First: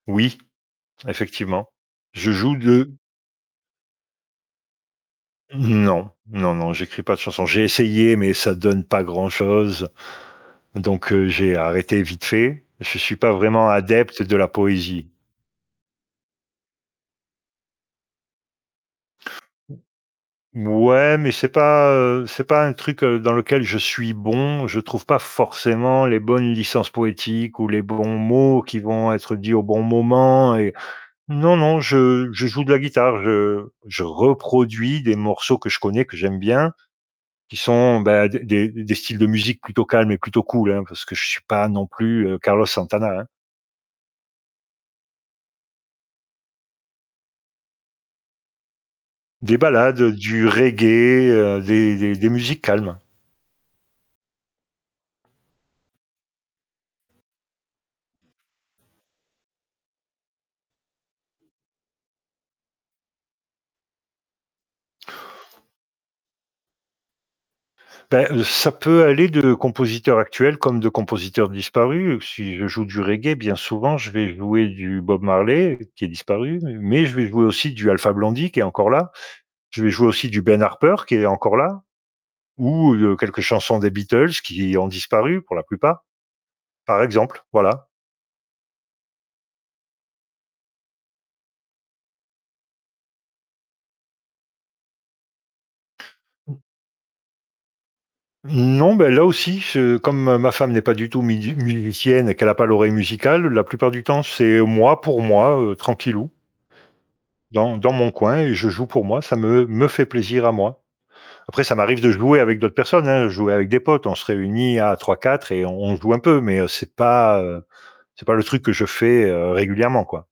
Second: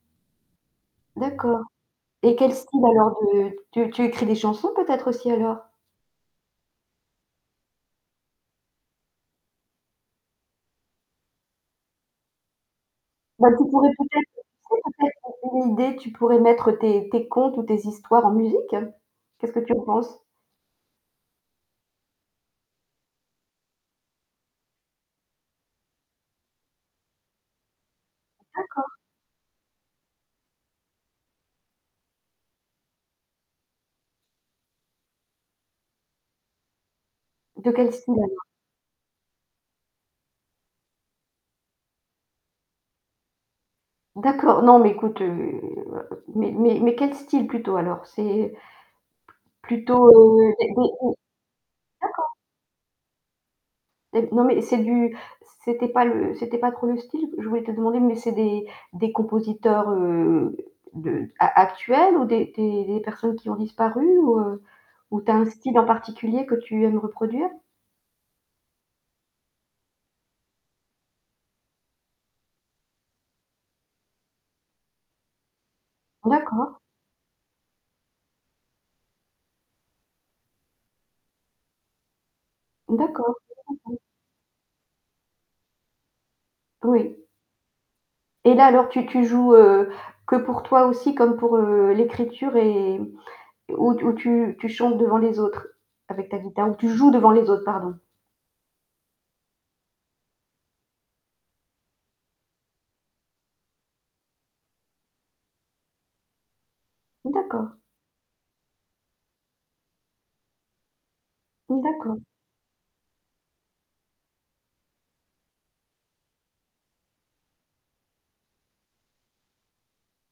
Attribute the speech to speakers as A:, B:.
A: Oui,
B: D'accord,
A: effectivement. Je
B: et quel
A: joue
B: style
A: de
B: alors de tu tu écris des chansons peut-être aussi alors?
A: Non, non, non, j'écris pas de chanson. J'ai essayé, mais ça donne pas grand-chose, donc heu, j'ai arrêté vite fait. Je suis pas
B: Bah, tu
A: vraiment
B: pourrais
A: adepte
B: peut-être,
A: de
B: tu
A: la
B: sais?
A: poésie.
B: Peut-être, une idée tu pourrais mettre tes tes contes ou tes histoires en musique. Qu'est-ce que tu en penses?
A: Mouais, mais c'est pas, heu, c'est pas un truc dans lequel je suis bon. Je trouve pas forcément les bonnes licences poétiques ou les bons mots qui
B: D'accord.
A: vont être dits au bon moment et non, non, je je joue de la guitare. Je je reproduis des morceaux que je connais, que j'aime bien, qui
B: De quel
A: sont,
B: style
A: bah, des
B: alors?
A: des d des styles de musique plutôt calmes et plutôt cools, hein, parce que je suis pas non plus, heu, Carlos Santana, hein.
B: D'accord, non mais écoute, heu, mais mais mais quel style plutôt alors c'est p
A: Des ballades,
B: plutôt,
A: du
B: heu, des des des
A: reggae,
B: d'accord.
A: heu, des des des musiques calmes.
B: Et non mais c'est du c'était pas le c'était pas trop le style, je voulais te demander, mais c'est des des compositeurs, heu, de a actuels ou des des des personnes qui ont disparu ou, heu, ou tu as un style en particulier que tu aimes reproduire?
A: Beh, ça peut aller de compositeur actuel comme de compositeur disparu. Si je joue du reggae, bien souvent, je vais jouer du Bob Marley qui est disparu, mais
B: D'accord.
A: mais je vais jouer aussi du Alpha Blondie qui est encore là. Je vais jouer aussi du Ben Harper qui est encore là ou, heu, de
B: D'accord. Je
A: quelques chansons des
B: comprends.
A: Beatles qui ont disparu pour la plupart. Par
B: Oui.
A: exemple, voilà.
B: Et là alors tu tu joues, heu, que pour toi aussi comme pour, heu, l'écriture et où t où tu tu chantes devant les autres avec ta
A: Mmh.
B: guitare, où tu joues devant les autres, pardon?
A: Non, beh, là aussi, je comme ma femme n'est pas du tout mid musicienne et qu'elle a pas l'oreille musicale, la plupart du temps, c'est moi pour moi, heu, tranquillou dans
B: D'accord.
A: dans mon coin et je joue pour moi, ça me me fait plaisir à moi. Après, ça
B: Mmh.
A: m'arrive de
B: D'accord.
A: jouer avec d'autres personnes, hein, jouer avec des potes, on se réunit à 3-4 et on joue un peu, mais c'est pas, heu, c'est pas le truc que je fais, heu, régulièrement, quoi.